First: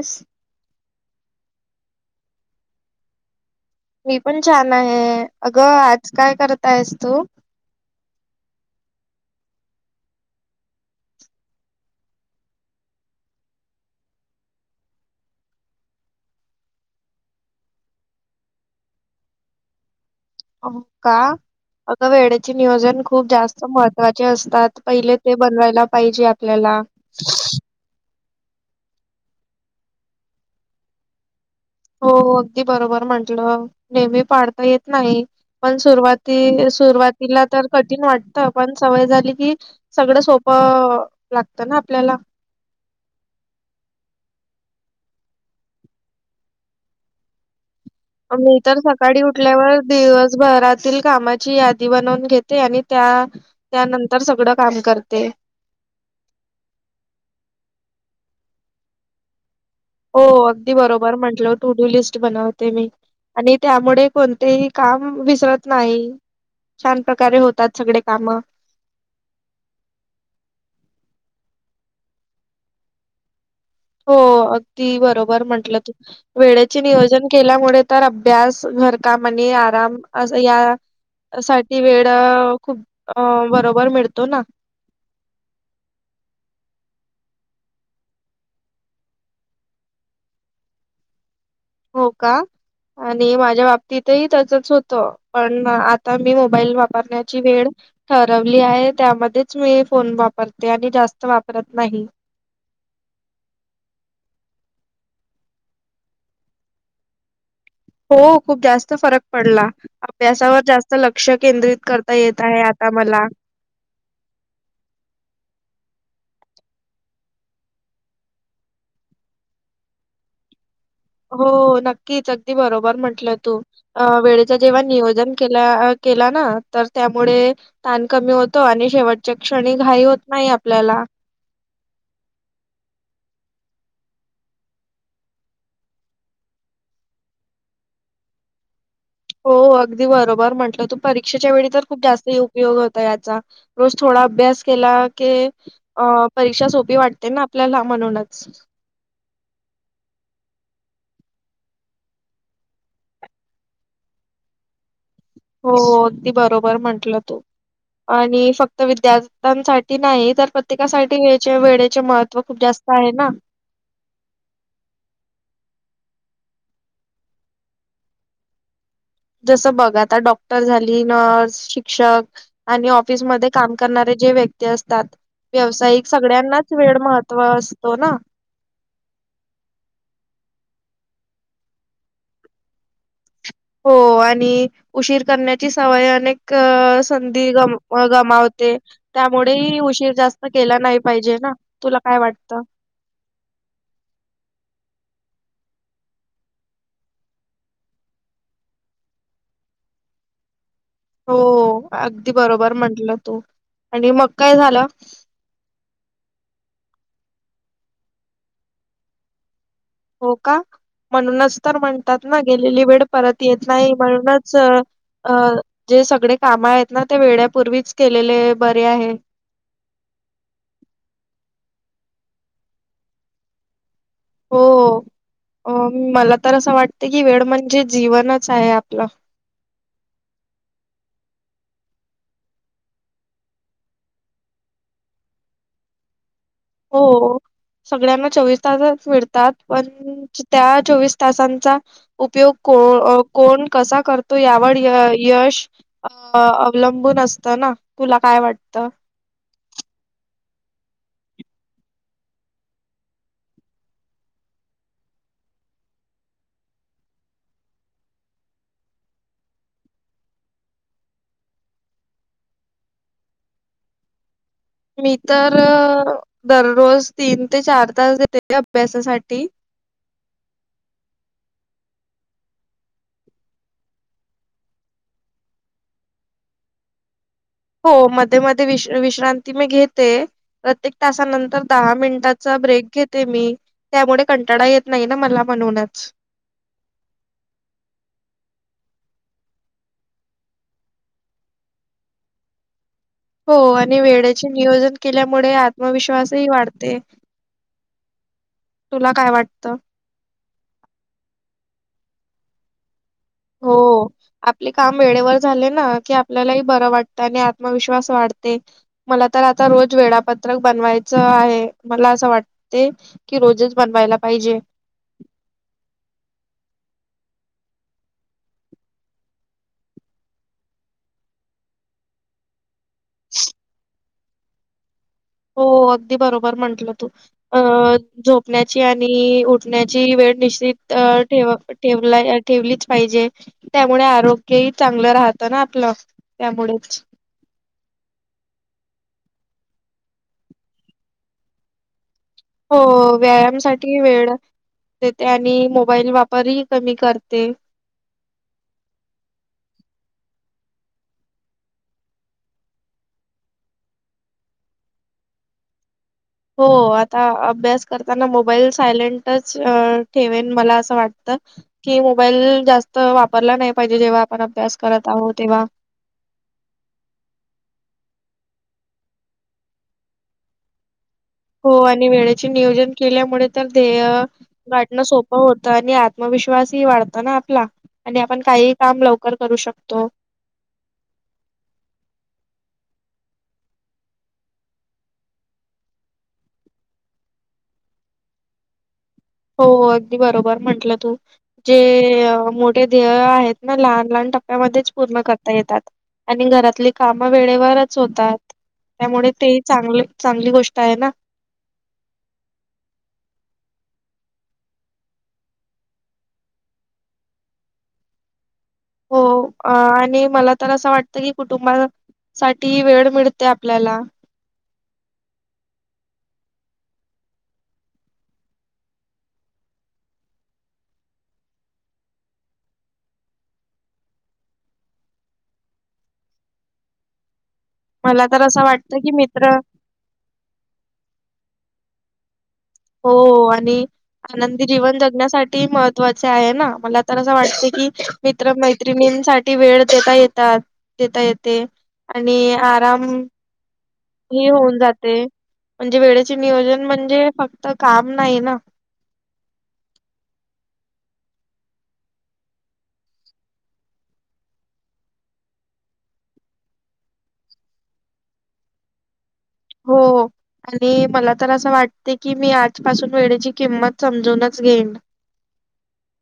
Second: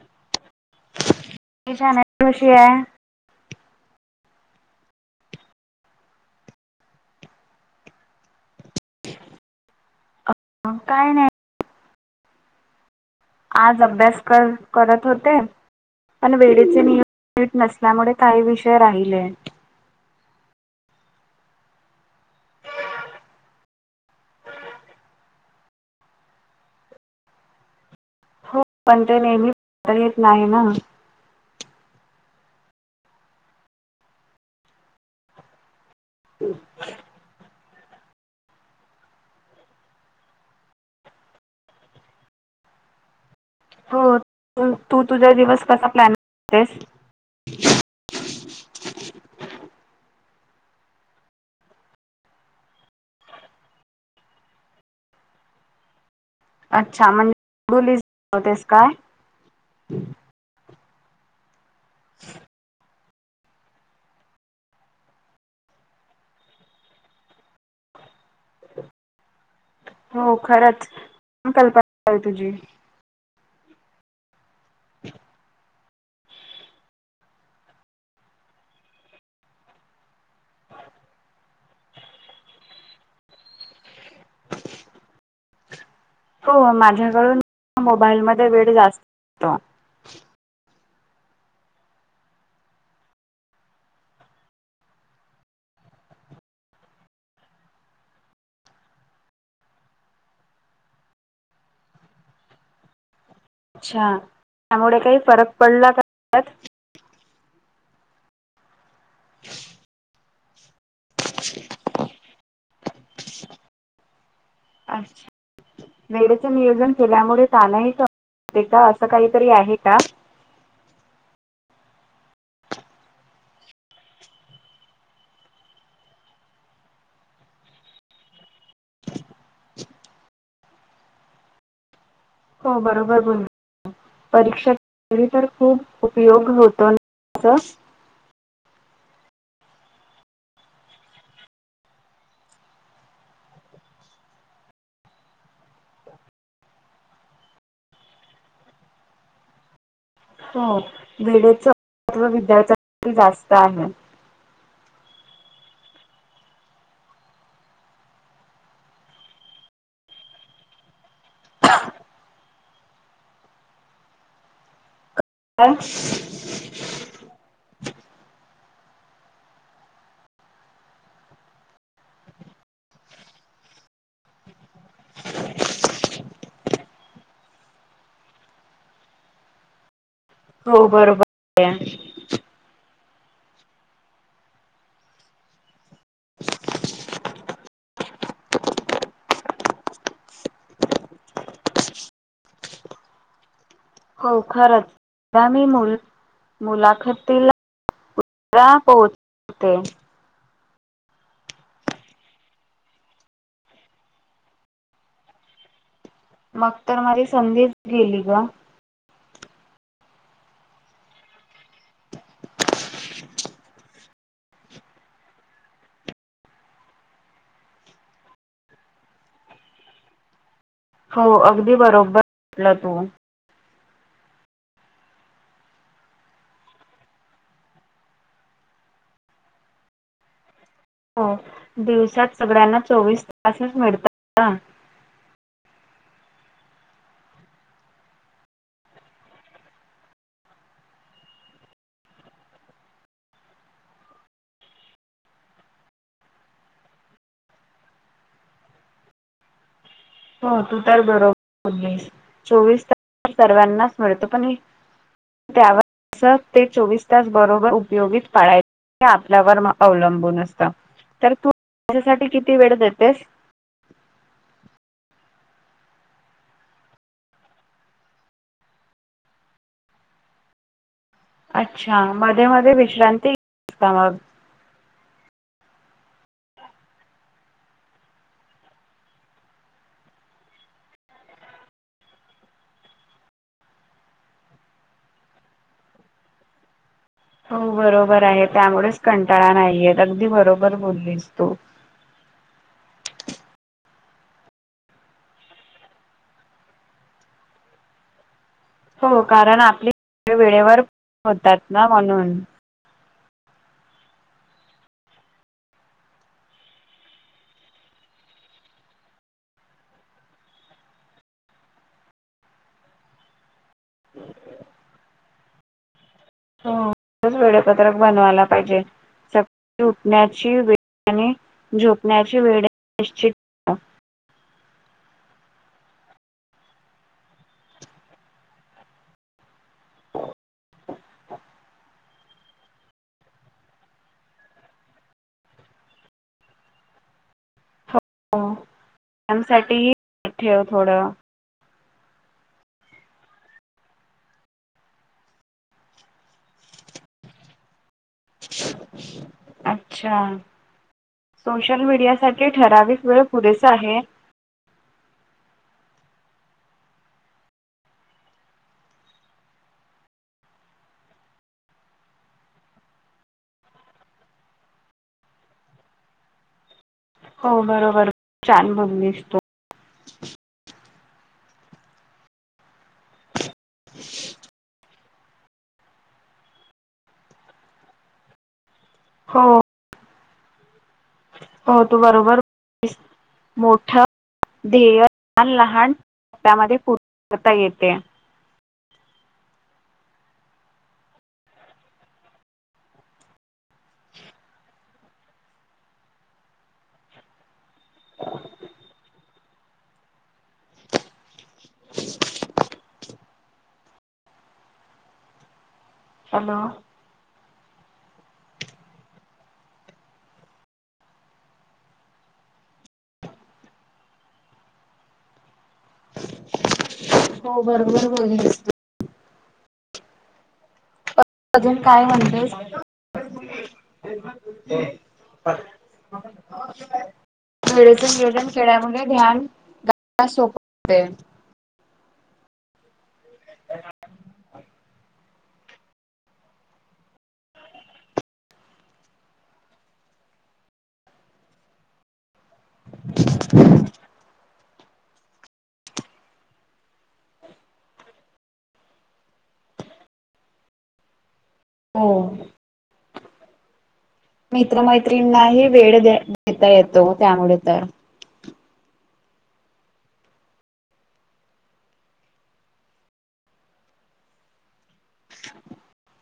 क हण्या खुशी आहे मी पण छान आहे अगं आज काय करता आहेस तू काय नाही आज अभ्यास कर करत होते पण वेळेचे नियम [unintelligible] नसल्यामुळे काही विषय राहिले हो का अगं वेळेचे नियोजन खूप जास्त महत्त्वाचे असतात पहिले ते बनवायला पाहिजे आपल्याला. [inaudible] हो पण ते नेहमी [unintelligible] नाही ना हो अगदी बरोबर म्हटलं नेहमी पाडता येत नाही. पण सुरुवाती सुरुवातीला तर कठीण वाटत पण सवय झाली की सगळं सोपं अ लागतं ना आपल्याला. हो तू तुझा दिवस कसा प्लॅन करतेस. मी तर सकाळी उठल्यावर दिवसभरातील कामाची यादी बनवून घेते आणि त्या त्यानंतर सगळं काम करते. अच्छा म्हणजे [unintelligible] का हो अगदी बरोबर म्हटल टूडू लिस्ट बनवते मी. आणि त्यामुडे कोणतेही काम विसरत नाही. छान प्रकारे होतात सगडे कामं हो खरंच [unintelligible] कल्पना तुझी हो अगदी बरोबर म्हंटलं तू वेळेचे नियोजन केल्यामुळे तर अभ्यास घरकाम आणि आराम अस या साठी वेड अ खूप बरोबर मिळतो ना. हो माझ्याकडून मोबाईलमध्ये [unintelligible] हो का आणि माझ्या बाबतीतही त्याचच होतं पण आता मी मोबाईल वापरण्याची वेळ ठरवली आहे त्यामध्येच मी फोन वापरते आणि जास्त वापरत नाही अच्छा त्यामुळे काही फरक पडला का त्यात हो खूप जास्त फरक पडला अभ्यासावर जास् लक्ष केंद्रित करता येत आहे आता मला अच्छा वेडच नियोजन केल्यामुळे [unintelligible] असं काहीतरी आहे का. हो नक्कीच अगदी बरोबर म्हंटलंय तू अ वेळेच जेव्हा नियोजन केल केला ना तर त्यामुळे ताण कमी होतो आणि शेवटच्या क्षणी घाई होत नाही आपल्याला. हो बरोबर बोल परीक्षा इनौडिबल तर खूप उपयोग होतो इनौडिबल हो अगदी बरोबर म्हटलं तू परीक्षेच्या वेळी तर खूप जास्त उपयोग होता याचा. रोज थोडा अभ्यास केला की अ परीक्षा सोपी वाटते ना आपल्याला म्हणूनच हो [unintelligible] विद्यार्थ्यांसाठी जास्त आहे. हो अगदी बरोबर म्हंटलं तू आणि फक्त विद्यार्थ्यांसाठी नाही तर प्रत्येकासाठी वेळेच वेळेचे महत्त्व खूप जास्त आहे ना. काय जसं बघ आता डॉक्टर झाली, नर्स, शिक्षक आणि ऑफिसमध्ये काम करणारे जे व्यक्त ते असतात व्यावसायिक सगळ्यांनाच वेड महत्त्व असतो ना हो बरोबर [unintelligible] हो आणि उशीर करण्याची सवय अनेक अ संधी ग गमावते. त्यामुडेही उशीर जास्त केला नाही पाहिजे ना तुला काय वाटतं? हो खरंच आगामी मुल मुलाखतीला [unintelligible] पोहचते हो अगदी बरोबर म्हटलं तू आणि मग काय झालं. मग तर माझी संधीच गेली ग. हो का म्हणूनच तर म्हणतात ना गेलेली वेळ परत येत नाही म्हणूनच अ जे सगळे काम आहेत ना ते वेळ्यापूर्वीच केलेले बरे आहे. हो अगदी बरोबर -टलं तू हो मला तर असं वाटते की वेळ म्हणजे जीवनच आहे आपलं. हो दिवसात सगड्यांना चोवीस तासच मिडतात हो सगळ्यांना चोवीस तासच मिळतात पण त्या चोवीस तासांचा उपयोग को-कोण कसा करतो यावर य-यश अ अवलंबून असत ना तुला काय वाटतं. हो तू तर बरो-र बोल्लीस चोवीस ता- सर्वांनाच मिळतो पण हे त्याव- त- ते चोवीस तास बरोबर उपयोगित पाळाय- हे आपल्यावर अवलंबून असत. तर तू इनौडिबल साठी किती वेळ देतेस. मी तर दररोज तीन ते चार तास देते अभ्यासासाठी अच्छा मध्ये मध्ये विश्रांती इनौडिबल का मग हो मध्ये मध्ये विश-विश्रांती मी घेते. प्रत्येक तासानंतर दहा मिनिटाचा ब्रेक घेते मी. त्यामुडे कंटाडा येत नाही ना मला म्हणूनच हो बरोबर आहे त्यामुळेच कंटाळा नाहीयेत अगदी बरोबर बोललीस तू. हो आणि वेडेचे नियोजन केड्यामुळे आत्मविश्वासही वाढते. तुला हो काय कारण वाटतं? आपली इनौडिबल वेळेवर होतात ना म्हणून. हो. आपले काम वेळेवर झाले न की आपल्यालाही बरं वाटतं आणि आत्मविश्वास वाढते. मला तर आता रोज वेळापत्रक बनवायचं आहे मला असं वाटते की रोजच बनवायला पाहिजे हो वेळापत्रक बनवायला पाहिजे सकाळी उठण्याची वे इनौडिबल झोपण्याची वेळ नि हो अगदी बरोबर म्हटलं तू अ झोपण्याची आणि उठण्याची वेळ निश्चित ठेवा. ठेवला ठेवलीच पाहिजे त्यामुळे आरोग्यही चांगलं राहतं ना आपलं. त्यामुळेच हो त्यांसाठीही ठेव थोडं हो व्यायामसाठी वेळ देते आणि मोबाईल वापरही कमी करते. इनौडीबल अच्छा सोशल मीडिया साठी ठराविक वेळ पुरेसा आहे. हो आता अभ्यास करताना मोबाईल सायलेंटच ठेवेन मला असं वाटतं कि मोबाईल जास्त वापरला नाही पाहिजे जेव्हा आपण अभ्यास करत आहो तेव्हा. हो बरोबर छान बोललीस तु. हो आणि वेळेचे नियोजन केल्यामुळे तर ध्येय वाटणं सोपं होतं आणि आत्मविश्वासही वाढत ना आपला आणि आपण काही काम लवकर हो करू शकतो हो तू बरोबर इनौडिबल स मोठ इनौडिबल ध्येय इनौडिबल लहान त्यामध्ये इनौडिबल येते हो अगदी बरोबर म्हंटलं तू जे मोठे ध्येय आहेत ना लहान लहान टप्प्यामध्येच पूर्ण करता येतात. आणि घरातली कामं वेळेवरच होतात त्यामुळे ते चांगलं चांगली गोष्ट आहे ना. [unintelligible] हॅलो हो आणि मला तर असं वाटतं की कुटुंबा साठी वेळ मिळते आपल्याला हो बरोबर हो अजून काय म्हणतेस ह वेळेचे मला तर नियोजन असं वाटतं केेळल्यामुळे की मित्र ध्यानाण्या सोपते हो आणि आनंदी जीवन जगण्यासाठी म महत्वा आहे ना मला तर असं वाटते कि मित्र मैत्रणींसाठी वेळ देता येतात देता येते आणि आराम ह ह होऊन जाते म्हणजे वेळेचे नियोजन म्हणजे फक्त काम नाही ना हो मित्रमैत्रींनाही वेळ देता येतो त्यामुळे तर हो आणि मला तर असं वाटते की मी आजपासून वेळेची किंमत समजूनच घेईन [unintelligible]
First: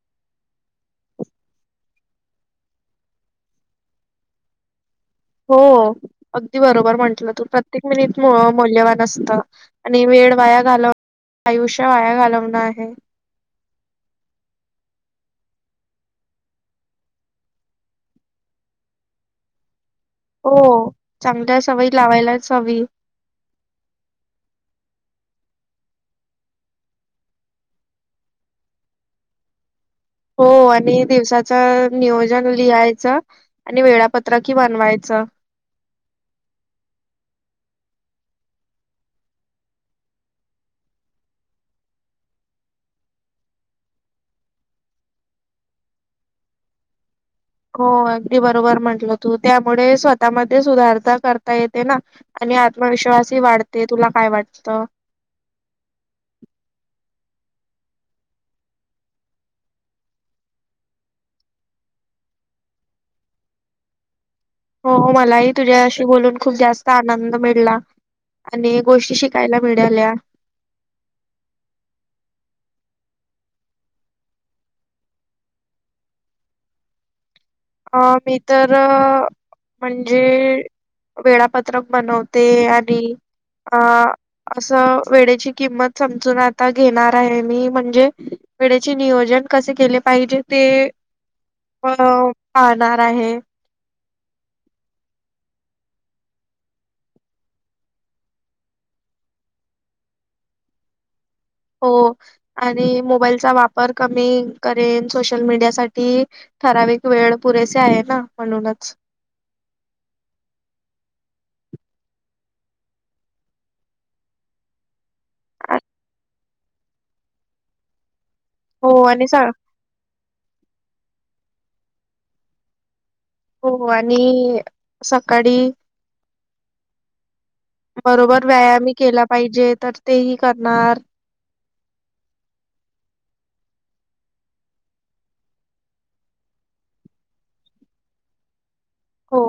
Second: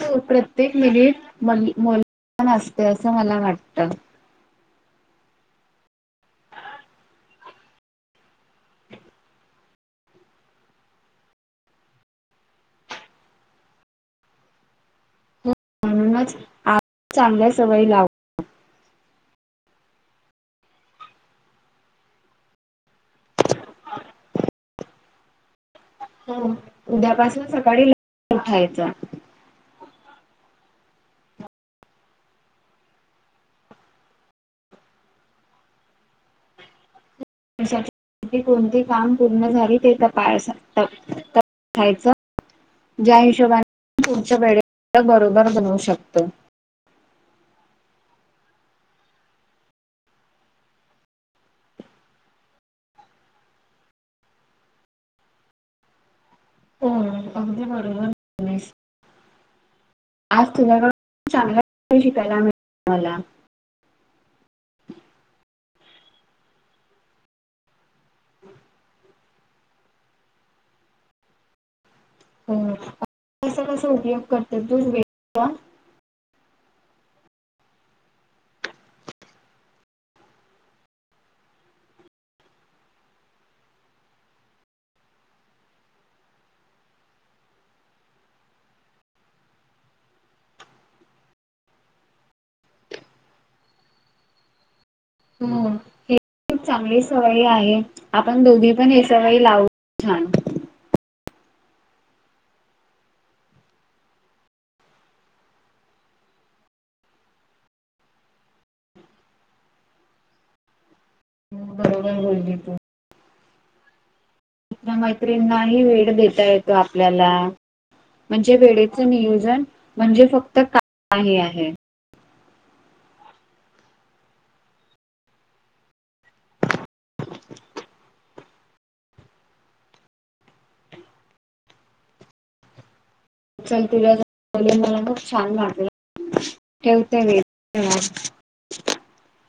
हो प्रत्येक मिनिटला असते असं मला वाटत हो अगदी बरोबर म्हंटलं तू प्रत्येक मिनिट मौल्यवान असतं आणि वेळ वाया घालव आयुष्य वाया घालवणं आहे. म्हणूनच आज चांगल्या सवयी लाव हो चांगल्या सवयी लावायलाच हवी. हो उद्यापासून सकाळी उठायचं. हो आणि दिवसाच नियोजन लिहायचं. आणि वेळापत्र कि बनवायचं ह कोणती काम पूर्ण झाली ते तपा तपासायचं ज्या हिशोबाने पुढच्या वेळे बरोबर बनवू शकतो. हो अगदी बरोबर म्हंटलं तू त्यामुळे स्वतःमध्ये सुधारता करता येते ना. आणि आत्मविश्वासही वाढते तुला काय वाटतं? हो अगदी बरोबर बोललीस. आज तुझ्याकडून चांगल्या शिकायला मिळत मला हो हो मलाही तुझ्याशी बोलून खूप जास्त आनंद मिळला. आणि गोष्टी शिकायला मिळाल्या. हो क कसा उपयोग करत तू वेळेला. अ मी तर म्हणजे- वेळापत्रक बनवते आणि अ असं वेडेची किंमत समजून आता घेणार आहे मी म्हणजे वेडेचे नियोजन कसे केले पाहिजे ते अ पाहणार आहे. हो हे खूप चांगली सवय आहे आपण दोघी पण ही सवय लावू छान. हो आणि मोबाईलचा वापर कमी करेन सोशल मीडिया साठी ठराविक वेळ पुरेसे आहे ना म्हणूनच. हूं बरोबर बोलली तू आपल्या आ- मैत्रींनाही वेड देता येतो आपल्याला. म्हणजे हो वेडेचं आणि स नियोजन म्हणजे फक्त [inaudible] काही आहे. हो आणि सकाडी बरोबर व्यायामही केला पाहिजे तर तेही करणार. चल तुला बोलुन मला खूप छान वाटलं ठेवते मी. हो.